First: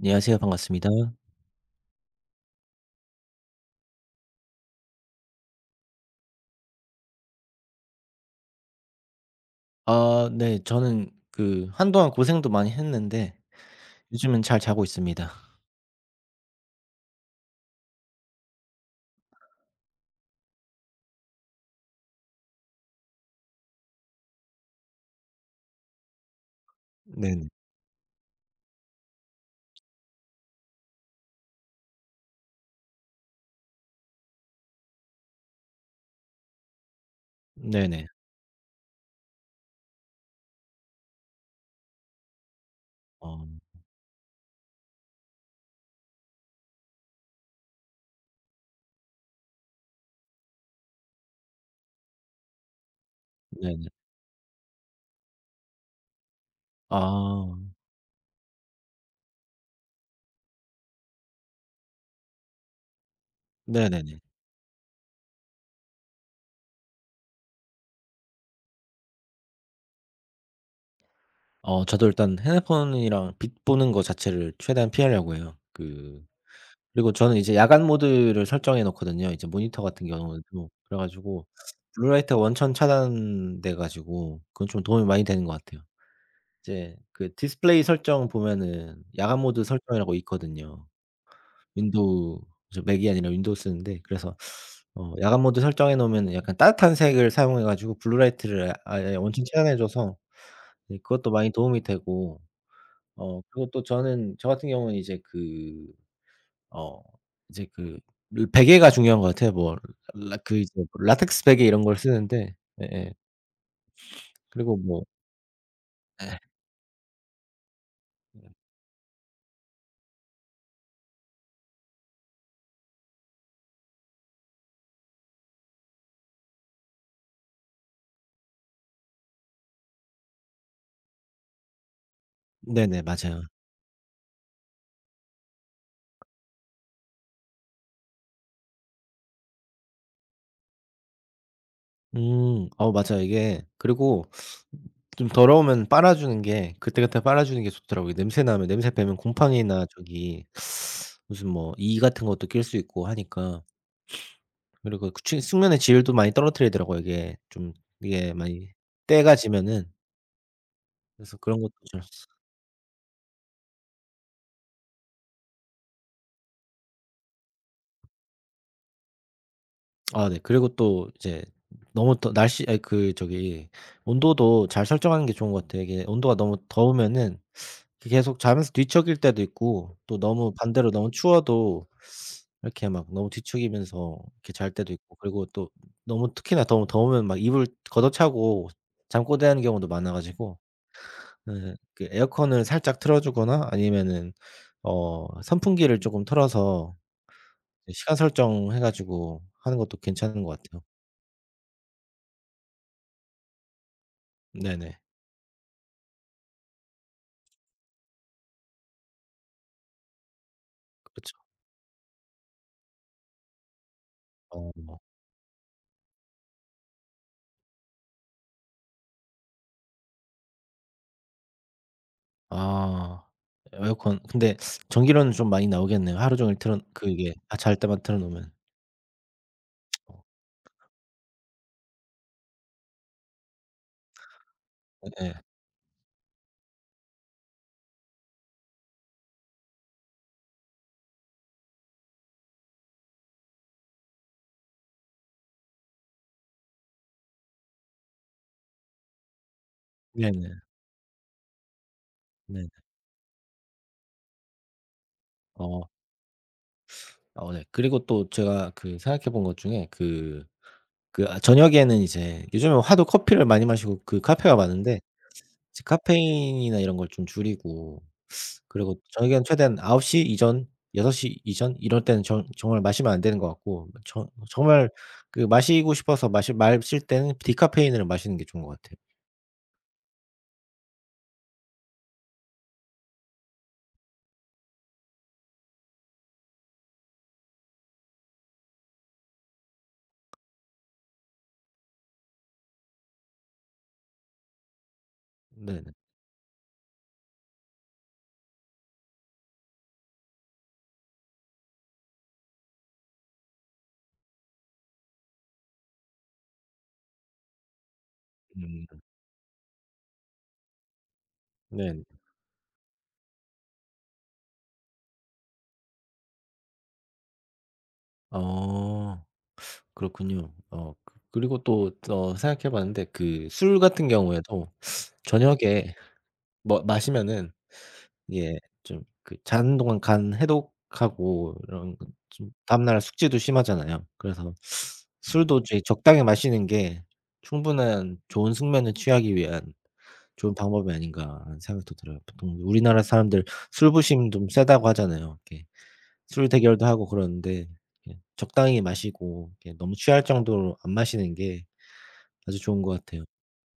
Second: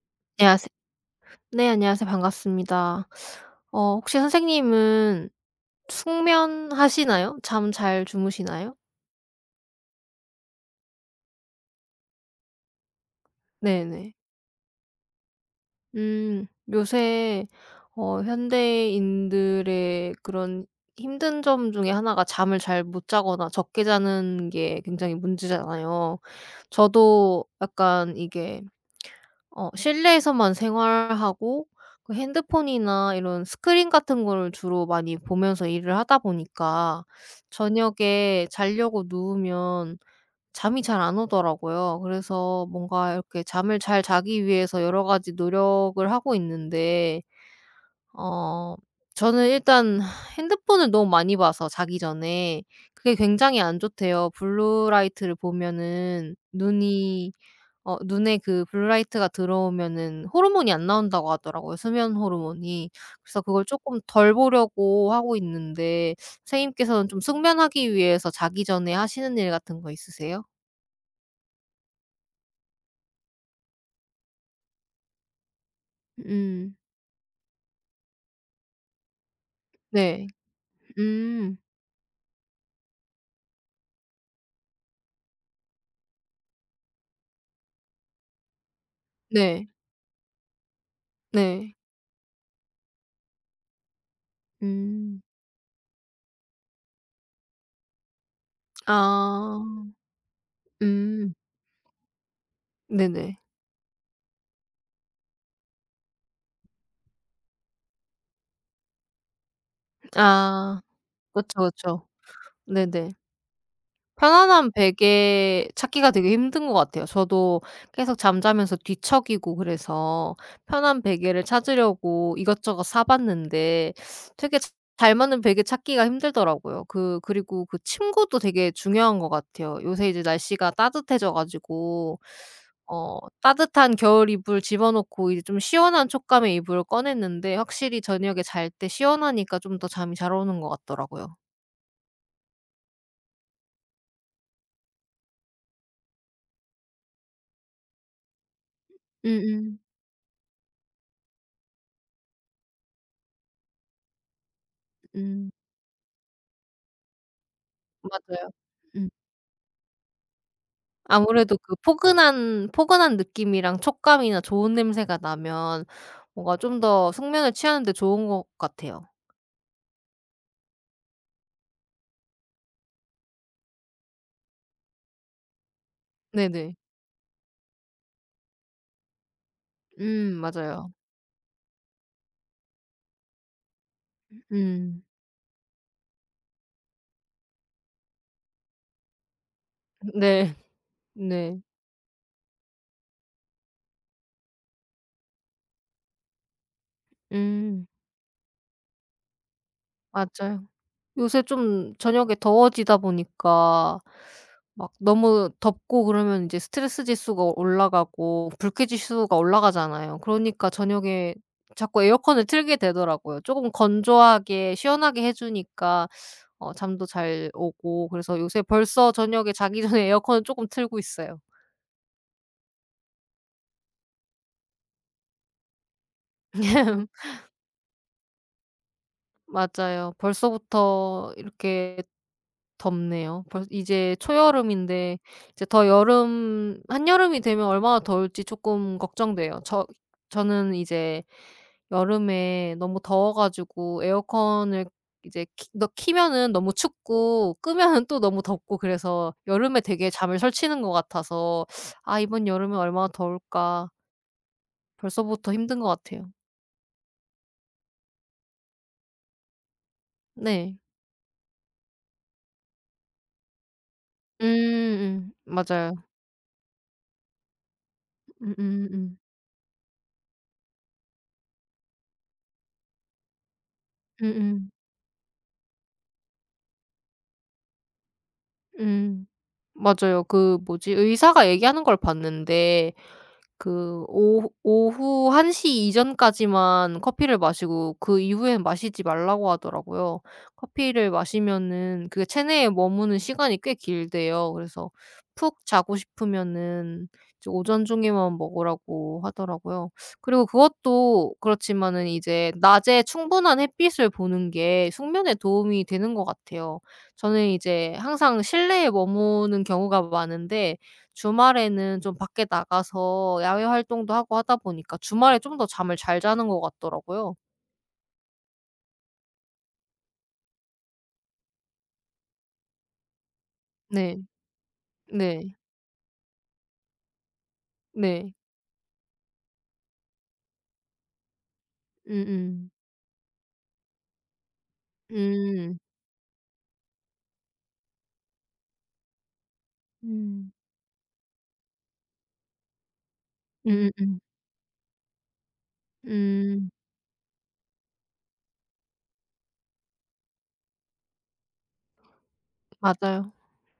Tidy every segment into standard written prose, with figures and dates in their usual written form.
네, 안녕하세요. 안녕하세 반갑습니다. 네 안녕하세요. 반갑습니다. 혹시 선생님은 숙면하시나요? 잠 잘 주무시나요? 네. 저는 그 한동안 고생도 많이 했는데 네네. 요즘은 잘 자고 있습니다. 음 요새 현대인들의 그런 힘든 점 중에 하나가 잠을 잘 못 자거나 적게 자는 게 굉장히 문제잖아요. 저도 네네. 약간 이게 실내에서만 생활하고 그 핸드폰이나 이런 스크린 같은 거를 주로 많이 보면서 일을 하다 보니까 네네. 저녁에 자려고 누우면 잠이 잘 안 오더라고요. 그래서 뭔가 이렇게 어 잠을 잘 자기 위해서 여러 가지 노력을 하고 있는데 어 저는 일단 핸드폰을 너무 많이 봐서 자기 전에 그게 굉장히 안 네네. 좋대요. 블루라이트를 보면은 눈이 아 눈에 그 블루라이트가 들어오면은 호르몬이 안 나온다고 하더라고요, 수면 호르몬이. 그래서 그걸 조금 네네네. 덜 보려고 하고 있는데 선생님께서는 좀 숙면하기 위해서 자기 전에 하시는 일 같은 거 있으세요? 저도 일단 핸드폰이랑 빛 보는 거 자체를 최대한 피하려고 해요. 음. 그리고 저는 이제 야간 모드를 설정해 놓거든요, 이제 모니터 같은 네. 경우에도. 그래 가지고 음. 블루라이트가 원천 차단돼 가지고 그건 좀 도움이 많이 되는 것 같아요. 이제 그 디스플레이 설정 보면은 야간 모드 네. 설정이라고 있거든요. 네. 윈도우 이제 맥이 아니라 윈도우 쓰는데. 그래서 음. 야간 모드 설정해 놓으면 약간 따뜻한 색을 사용해 가지고 블루라이트를 아예 원천 차단해 아. 줘서, 예 그것도 음. 많이 도움이 되고. 네네. 그리고 또 저는, 저 같은 경우는 이제 그 어 이제 그 르 베개가 중요한 것 같아요. 뭐 라 그 이제 아. 뭐 라텍스 그쵸, 베개 이런 걸 그쵸. 쓰는데. 예예. 네네. 편안한 그리고 뭐, 베개 찾기가 되게 예. 힘든 것 같아요. 저도 계속 잠자면서 뒤척이고 그래서 편한 베개를 찾으려고 이것저것 사 봤는데 되게 자 잘 맞는 베개 찾기가 힘들더라고요. 그리고 그 침구도 되게 중요한 것 같아요. 요새 이제 날씨가 따뜻해져 가지고 네네. 맞아요. 따뜻한 겨울 이불 집어 넣고 이제 좀 시원한 촉감의 이불을 꺼냈는데 확실히 저녁에 잘 때 시원하니까 좀 더 잠이 잘 오는 것 같더라고요. 음. 맞아, 이게. 그리고 좀 더러우면 빨아 주는 게, 그때그때 빨아 주는 게 좋더라고요. 냄새 나면 냄새 빼면 음음. 곰팡이나 저기 무슨 뭐 이 같은 것도 낄 수 있고 하니까. 그리고 그 치 음. 숙면의 질도 많이 떨어뜨리더라고요, 이게. 좀 이게 맞아요. 많이 음. 때가 지면은. 그래서 아무래도 그런 그 것도 좀. 포근한 포근한 느낌이랑 촉감이나 좋은 냄새가 나면 뭔가 좀 더 숙면을 취하는 데 좋은 것 같아요. 네. 그리고 또 이제 너무 더 날씨 아니 그 저기 온도도 잘 설정하는 게 좋은 것 같아요. 이게 온도가 너무 네네. 더우면은 계속 자면서 뒤척일 때도 있고, 또 음, 너무 반대로 맞아요. 너무 추워도 이렇게 막 너무 뒤척이면서 이렇게 잘 때도 음. 있고. 그리고 또 너무 특히나 더우면 막 이불 걷어차고 잠꼬대하는 경우도 많아 네. 가지고, 네. 예 그 에어컨을 살짝 틀어 주거나, 아니면은 선풍기를 쪼끔 틀어서, 음, 예 시간 설정해 가지고 하는 것도 괜찮은 것 맞아요. 같아요. 요새 좀 저녁에 더워지다 보니까 막 네네. 너무 덥고 그러면 이제 스트레스 지수가 올라가고 불쾌지수가 올라가잖아요. 그러니까 저녁에 그렇죠. 자꾸 에어컨을 틀게 되더라고요. 쪼금 어 건조하게 뭐 시원하게 해 주니까 잠도 잘 오고 그래서 요새 벌써 저녁에 자기 전에 에어컨을 조금 틀고 있어요. 아. 에어컨 근데 전기료는 좀 많이 나오겠네요. 하루 종일 틀어 그게, 아 잘 때만 틀어 놓으면. 맞아요. 어 벌써부터 이렇게 덥네요. 벌 이제 초여름인데 예예. 이제 더 여름 한여름이 되면 얼마나 더울지 조금 걱정돼요. 저는 이제 여름에 너무 더워 가지고 에어컨을 이제 키 너 키면은 너무 춥고 끄면은 또 너무 덥고 그래서 여름에 되게 잠을 네네. 설치는 것 같아서 '아 이번 네네. 여름에 얼마나 더울까.' 벌써부터 힘든 것 어. 같아요. 네. 그리고 또 제가 그 생각해 본 것 중에 네. 저녁에는 이제 요즘에 하도 커피를 많이 마시고 그 카페가 많은데 이제 맞아요. 카페인이나 이런 걸 좀 줄이고, 그리고 음음음. 저녁에는 최대한 9시 이전 6시 이전 이럴 때는 정 정말 마시면 안 되는 것 같고, 정 음음. 정말 그 마시고 싶어서 마실 때는 디카페인을 마시는 게 좋은 것 같아요. 음. 맞아요. 그 뭐지 의사가 얘기하는 걸 봤는데 그 오후 1시 이전까지만 커피를 마시고 그 이후엔 마시지 말라고 하더라고요. 커피를 마시면은 그게 체내에 머무는 시간이 꽤 길대요. 그래서 푹 네네. 자고 싶으면은 이제 오전 중에만 먹으라고 하더라고요. 그리고 그것도 그렇지만은 이제 낮에 충분한 햇빛을 보는 게 숙면에 도움이 되는 것 같아요. 저는 이제 항상 실내에 음 머무는 경우가 많은데 주말에는 네네. 좀 밖에 나가서 야외 활동도 하고 하다 보니까 주말에 좀 더 잠을 잘 자는 것 같더라고요. 어 그렇군요. 그리고 또 생각해 봤는데, 그 술 같은 네. 경우에도 네. 저녁에 뭐 마시면은, 네. 예 좀 그 자는 동안 간 해독하고 이런 거 좀, 음음. 다음날 숙제도 심하잖아요. 그래서 술도 음. 이제 적당히 마시는 게 충분한 좋은 숙면을 취하기 위한 음. 좋은 방법이 아닌가 하는 생각도 들어요. 보통 우리나라 사람들 음. 술부심 좀 세다고 하잖아요. 이렇게 술 음, 대결도 하고 그러는데, 예 적당히 마시고 이렇게 너무 취할 정도로 안 마시는 게 아주 좋은 것 같아요. 맞아요.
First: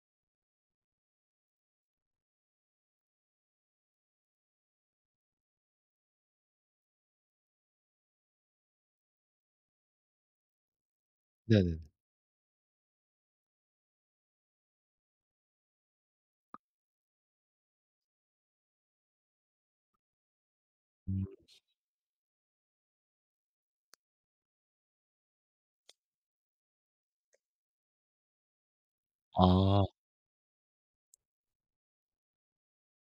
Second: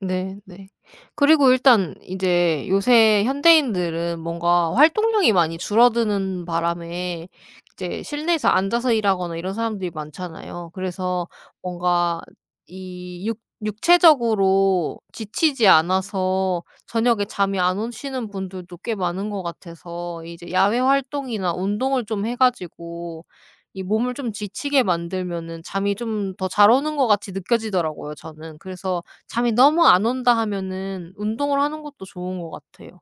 네 네. 그리고 일단 이제 요새 현대인들은 뭔가 활동량이 많이 줄어드는 바람에 이제 실내에서 앉아서 일하거나 이런 사람들이 많잖아요. 그래서 네네. 뭔가 이 육 육체적으로 지치지 않아서 저녁에 잠이 안 오시는 분들도 꽤 많은 것 같아서 이제 야외 음. 활동이나 운동을 좀 해 가지고 이 몸을 좀 지치게 만들면은 잠이 좀 더 잘 오는 것 같이 느껴지더라고요, 저는. 그래서 잠이 아. 너무 안 온다 하면은 운동을 하는 것도 좋은 것 같아요.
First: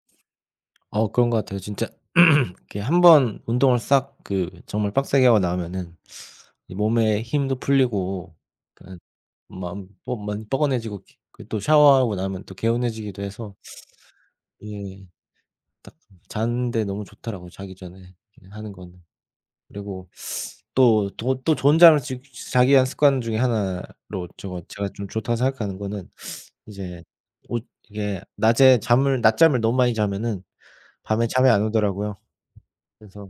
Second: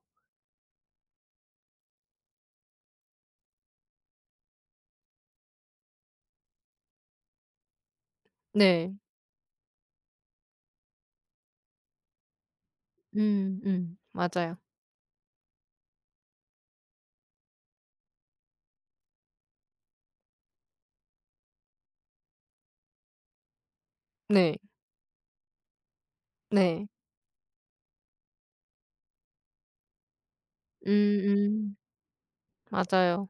그런 것 같아요, 진짜. 이렇게 한 번 운동을 싹 그 정말 빡세게 하고 나면은 이 몸에 힘도 풀리고 네. 그 마음 뻐 많이 뻐근해지고 기 그또 샤워하고 나면 또 개운해지기도 해서 맞아요. 예 딱 자는데 너무 좋더라고요, 자기 전에 예 하는 거는. 그리고 또 좋은 잠을 지 자기 위한 습관 중에 하나로, 네. 저거 제가 좀 좋다고 생각하는 거는 네. 이제 옷 이게 낮에 잠을 낮잠을 너무 많이 자면은 밤에 잠이 안 음음. 오더라고요. 맞아요. 그래서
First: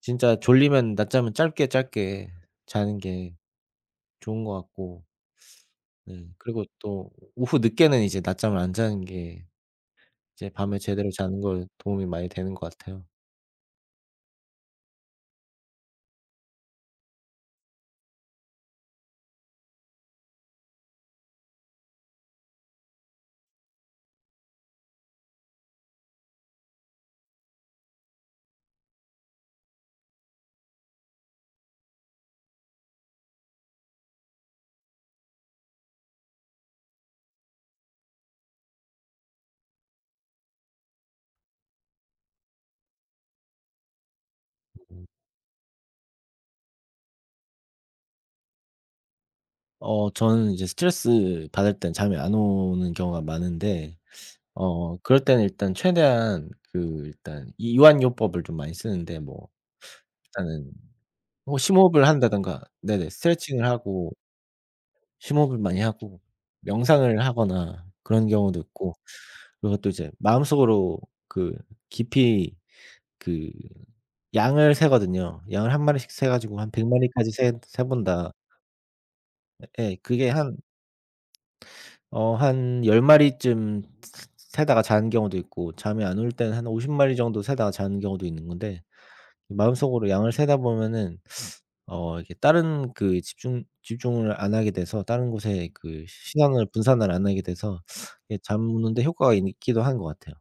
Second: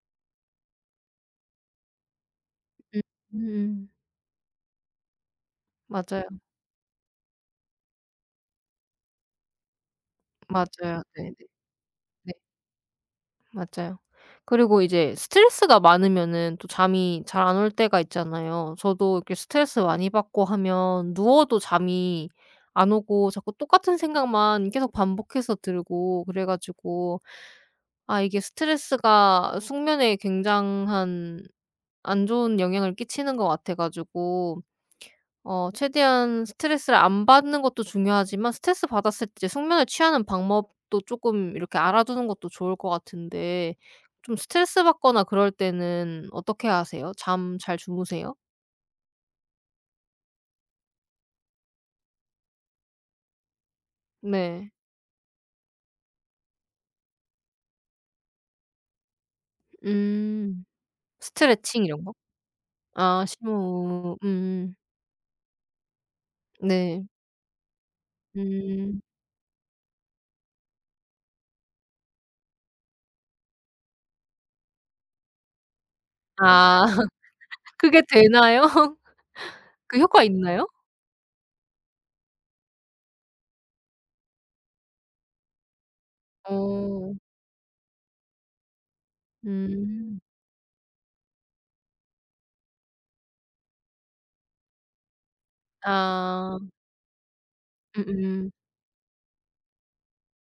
진짜 졸리면 낮잠은 짧게 짧게 자는 음 게 음 좋은 것 같고, 맞아요. 네 그리고 또 오후 늦게는 이제 낮잠을 안 자는 게 이제 밤에 맞아요. 제대로 자는 네네네. 걸 도움이 많이 되는 것 같아요. 맞아요. 그리고 이제 스트레스가 많으면은 또 잠이 잘 안 올 때가 있잖아요. 저도 이렇게 스트레스 많이 받고 하면 누워도 잠이 안 오고 자꾸 똑같은 생각만 계속 반복해서 들고 그래 가지고 아 이게 스트레스가 숙면에 굉장한 안 좋은 영향을 끼치는 것 같아 가지고 최대한 스트레스를 안 받는 것도 중요하지만 스트레스 받았을 때 숙면을 취하는 방법도 조금 이렇게 알아두는 것도 좋을 것 같은데 좀 스트레스 음. 받거나 그럴 때는 어떻게 하세요? 잠 잘 주무세요? 저는 이제 스트레스 받을 땐 잠이 안 오는 경우가 많은데, 네. 그럴 때는 일단 최대한 그 일단 이 이완요법을 좀 많이 쓰는데, 뭐 음. 일단은 뭐 스트레칭 이런 심호흡을 거? 한다든가, 네네 아 스트레칭을 하고 심호흡. 음. 심호흡을 많이 하고 네. 명상을 하거나 그런 경우도 있고, 음. 그리고 또 이제 마음속으로 그 깊이 그 양을 세거든요. 양을 한 마리씩 세 가지고 한 아 100 마리까지 세 그게 본다. 되나요? 예. 그 효과 그게 한 있나요? 한 10 마리쯤 세다가 자는 경우도 있고, 잠이 안 올 때는 한 50 어. 마리 정도 세다가 자는 경우도 있는 건데 마음속으로 음. 양을 세다 보면은 이게 다른 그 집중을 안 하게 돼서 다른 곳에 그 아. 시선을 분산을 안 하게 돼서 이게 음음. 잠 오는데 효과가 있기도 한 것 같아요.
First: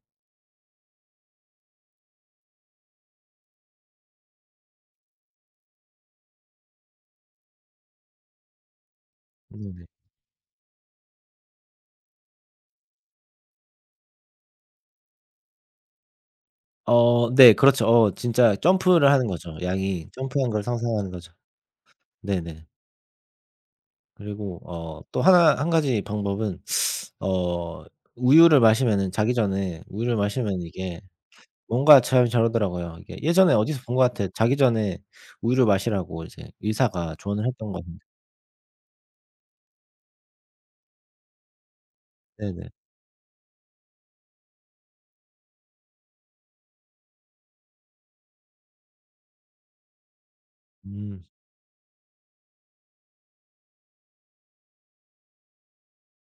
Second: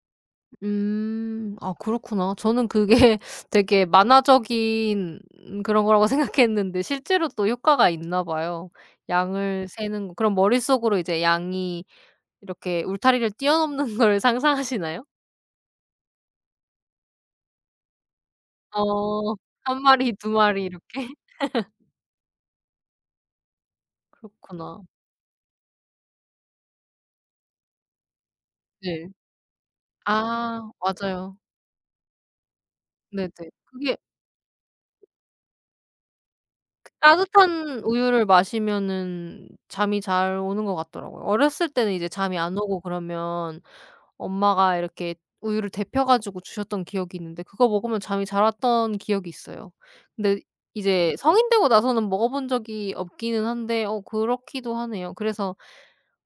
음. 아 그렇구나. 저는 그게 되게 만화적인 그런 거라고 생각했는데 실제로 또 효과가 있나 봐요. 양을 네네. 세는 거. 그럼 머릿속으로 이제 양이 이렇게 울타리를 뛰어넘는 걸 상상하시나요? 네, 그렇죠. 진짜 점프를 하는 어. 거죠. 한 양이 마리, 두 점프한 걸 마리 이렇게? 상상하는 거죠. 네네. 그리고 그렇구나. 어 또 하나 한 가지 방법은 어 우유를 네. 마시면은, 자기 전에 우유를 마시면 아 이게 맞아요. 뭔가 참 저러더라고요. 이게 네네. 예전에 어디서 본 그게 것 같아요. 자기 전에 우유를 마시라고 이제 의사가 조언을 했던 것 따뜻한 같은데. 우유를 마시면은 잠이 잘 오는 것 같더라고요. 어렸을 때는 이제 잠이 안 네네. 오고 그러면 엄마가 이렇게 우유를 데펴 가지고 주셨던 기억이 있는데 그거 먹으면 잠이 잘 왔던 기억이 있어요. 근데 이제 음 성인 되고 나서는 먹어 본 적이 없기는 한데 그렇기도 하네요. 그래서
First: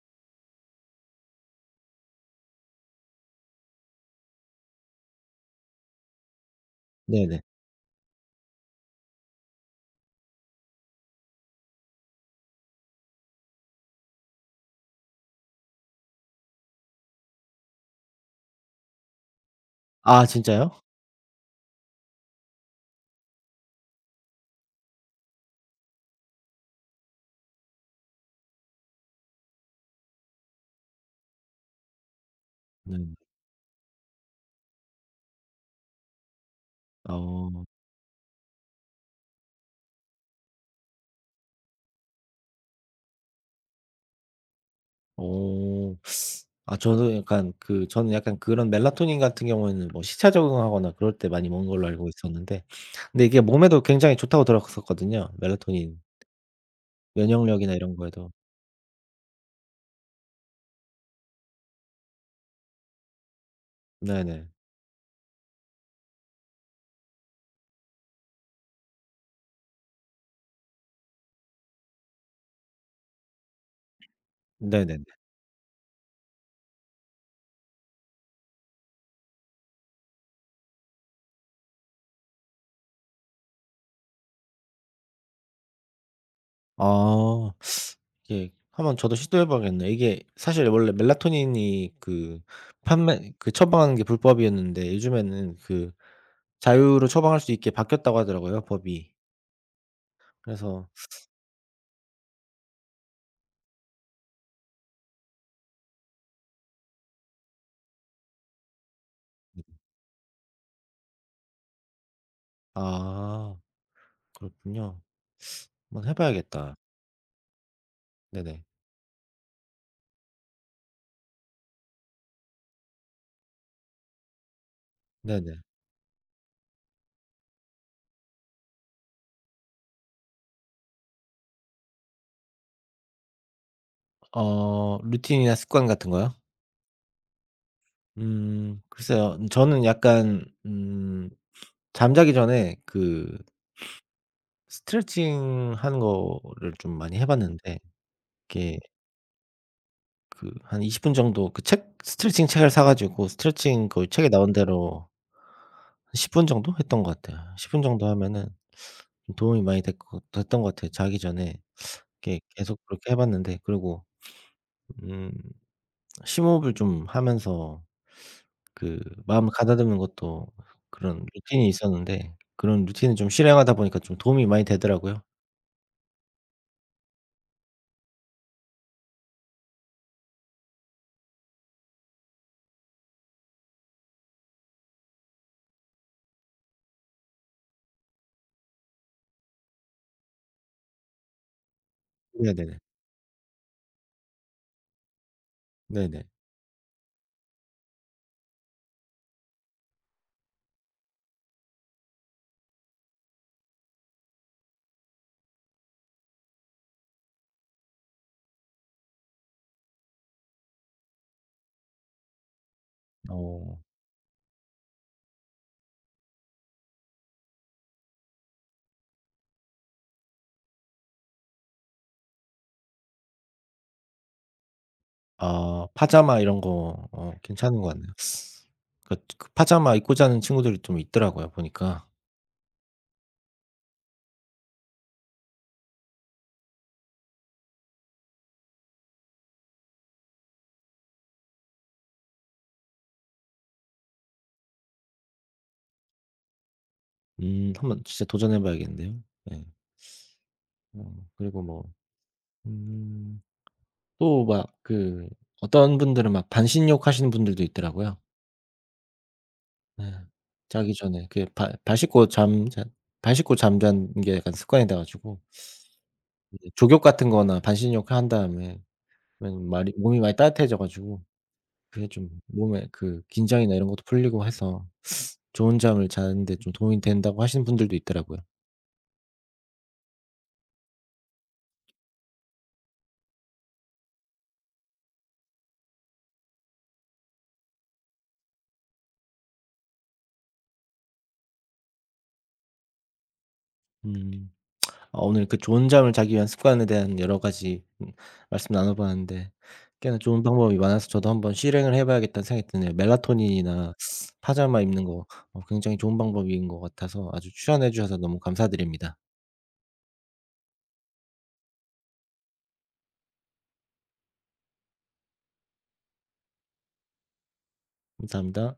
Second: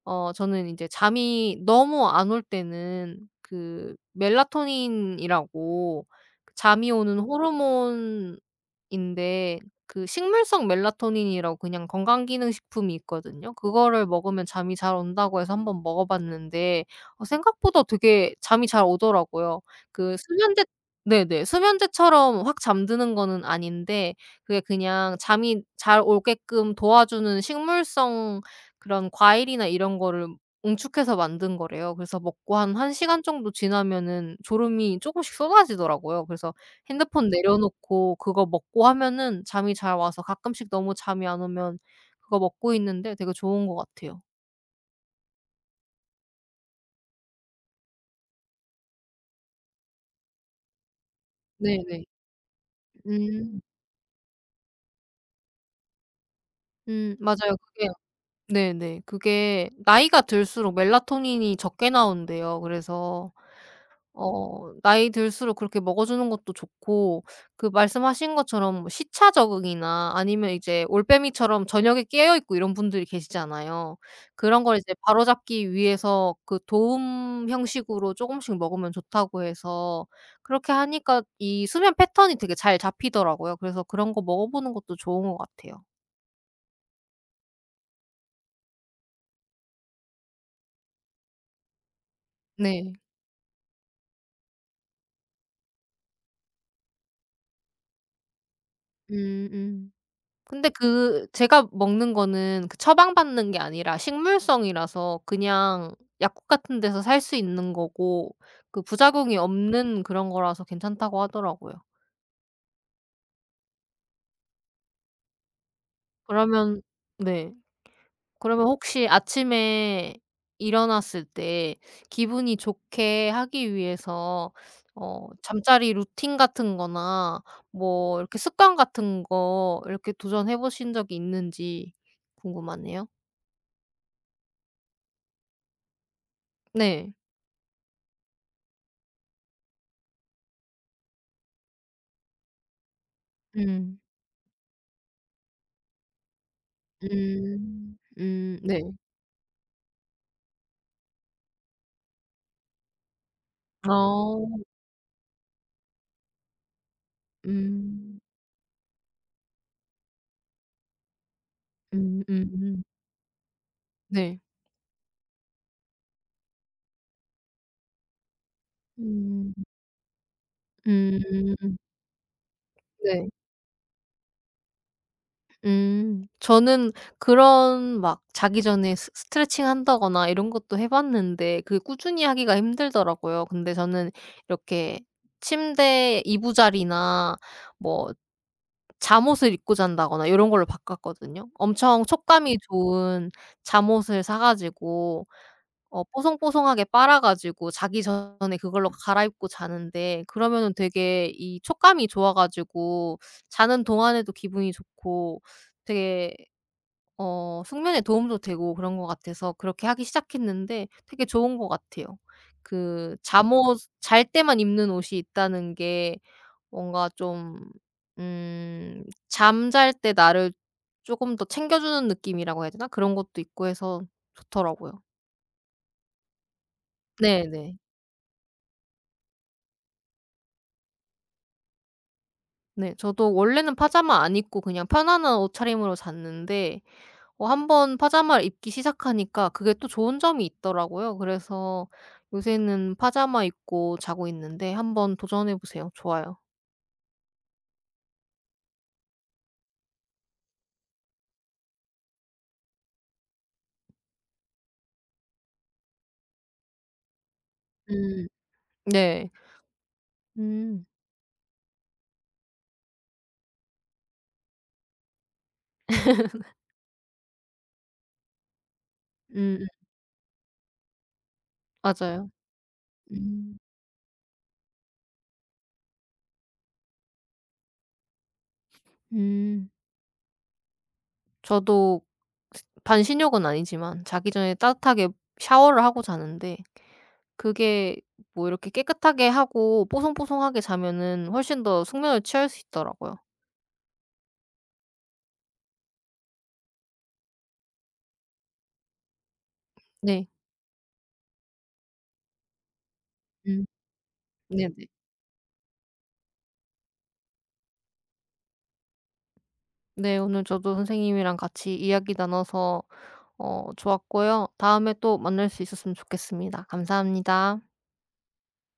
저는 이제 잠이 너무 안 올 때는 그 멜라토닌이라고 그 잠이 오는 네네. 호르몬인데 그 식물성 멜라토닌이라고 그냥 건강기능식품이 있거든요. 그거를 먹으면 잠이 잘 온다고 해서 한번 먹어 봤는데 생각보다 되게 잠이 잘 오더라고요. 그 아 수면제. 진짜요? 네네. 수면제처럼 확 잠드는 거는 아닌데 그게 그냥 잠이 잘 오게끔 도와주는 식물성 그런 과일이나 이런 거를 응축해서 만든 거래요. 그래서 먹고 한 1 네. 시간 정도 지나면은 졸음이 조금씩 쏟아지더라고요. 그래서 핸드폰 어. 내려놓고 그거 먹고 하면은 잠이 잘 와서 가끔씩 너무 잠이 안 오면 그거 먹고 있는데 되게 좋은 것 같아요. 오... 아 저도 약간 그 저는 약간 그런 멜라토닌 같은 경우에는 뭐 시차 적응하거나 그럴 때 많이 먹는 걸로 네네. 알고 있었는데, 근데 이게 음. 몸에도 굉장히 좋다고 들었었거든요, 멜라토닌 맞아요. 면역력이나 그게. 이런 거에도. 네네. 그게 나이가 들수록 멜라토닌이 적게 나온대요. 그래서 네네. 나이 들수록 그렇게 먹어 주는 것도 좋고 그 말씀하신 것처럼 뭐 시차 적응이나 아니면 이제 올빼미처럼 저녁에 깨어 있고 이런 분들이 계시잖아요. 그런 걸 이제 네네네. 바로잡기 위해서 그 도움 형식으로 조금씩 먹으면 좋다고 해서 그렇게 하니까 이 수면 패턴이 되게 잘 잡히더라고요. 그래서 그런 거 먹어 보는 것도 좋은 것 같아요. 아. 이게 한번 저도 시도해 봐야겠네요. 이게 사실 원래 멜라토닌이 그 네. 판매 그 처방하는 게 불법이었는데 요즘에는 그 자유로 처방할 수 있게 바뀌었다고 하더라고요, 법이. 음음. 근데 그래서 그 제가 먹는 거는 그 처방받는 게 아니라 식물성이라서 그냥 약국 같은 데서 살 수 있는 거고 그 부작용이 없는 그런 거라서 괜찮다고 하더라고요. 아. 그렇군요. 한번 해 봐야겠다. 그러면. 네. 네네. 그러면 혹시 아침에 일어났을 때 기분이 좋게 하기 위해서 네네. 잠자리 루틴 같은 거나 뭐 이렇게 습관 같은 거 이렇게 도전해 보신 적이 있는지 궁금하네요. 루틴이나 습관 같은 거요? 네. 글쎄요. 저는 약간 잠자기 전에 그 음. 스트레칭 하는 거를 좀 많이 해 봤는데 음. 이게 네. 한 20분 정도 그 책 스트레칭 책을 사 가지고 스트레칭 그 책에 어. 나온 대로 한 10분 정도 했던 것 같아요. 10분 정도 음. 하면은 좀 도움이 많이 됐 됐던 것 같아요. 자기 전에 이렇게 계속 음음. 그렇게 해 봤는데, 그리고 네. 음 심호흡을 좀 하면서 그 마음을 음. 가다듬는 것도 그런 음. 루틴이 있었는데, 그런 루틴을 네. 좀 실행하다 보니까 좀 도움이 많이 되더라고요. 음. 저는 그런 막 자기 전에 스 스트레칭 한다거나 이런 것도 해 봤는데 그게 꾸준히 하기가 힘들더라고요. 근데 저는 이렇게 침대 이부자리나 뭐 잠옷을 입고 잔다거나 요런 걸로 바꿨거든요. 엄청 촉감이 네네네. 좋은 잠옷을 사 가지고 네네. 뽀송뽀송하게 빨아 가지고 자기 전에 그걸로 갈아입고 자는데 그러면은 되게 이 촉감이 좋아 가지고 자는 동안에도 기분이 좋고 되게 숙면에 도움도 되고 그런 것 같아서 그렇게 하기 시작했는데 되게 좋은 것 같아요. 그 어. 잠옷 잘 때만 입는 옷이 있다는 게 뭔가 좀 잠잘 때 나를 쪼금 더 챙겨주는 느낌이라고 해야 되나? 그런 것도 있고 해서 좋더라고요. 아 파자마 이런 거 네네. 괜찮은 것 같네요. 그 파자마 입고 자는 친구들이 좀 있더라고요 보니까. 네. 저도 원래는 파자마 안 입고 그냥 편안한 옷차림으로 잤는데 한번 파자마를 입기 시작하니까 그게 또 좋은 점이 있더라고요. 그래서 요새는 파자마 입고 자고 있는데 한번 도전해 보세요. 좋아요. 한번 진짜 도전해 봐야겠는데요. 네. 그리고 뭐 음 또 막 그 어떤 분들은 막 반신욕 하시는 분들도 있더라고요. 음. 네. 네. 음. 자기 전에 그 발 씻고 잠 잔 발 씻고 잠자는 게 약간 습관이 돼 가지고 이제 족욕 같은 거나 반신욕 한 다음에 음 그러면 말이 몸이 많이 따뜻해져 가지고 그게 좀 맞아요. 몸에 그 음. 긴장이나 이런 것도 풀리고 해서 좋은 잠을 자는 데 좀 도움이 된다고 하시는 분들도 있더라고요. 음. 저도 반신욕은 아니지만 자기 전에 따뜻하게 샤워를 하고 자는데 그게 뭐 이렇게 깨끗하게 하고 뽀송뽀송하게 자면은 훨씬 더 숙면을 취할 수 있더라고요. 음. 오늘 그 좋은 잠을 자기 위한 습관에 대한 여러 가지 말씀 나눠 봤는데, 꽤나 네. 좋은 방법이 많아서 저도 한번 실행을 해 봐야겠다는 생각이 드네요. 음. 멜라토닌이나 파자마 네네. 입는 거 굉장히 좋은 방법인 것 같아서 아주 추천해 주셔서 너무 감사드립니다. 네. 오늘 저도 선생님이랑 같이 이야기 나눠서 좋았고요. 다음에 또 만날 수 있었으면 좋겠습니다. 감사합니다. 감사합니다.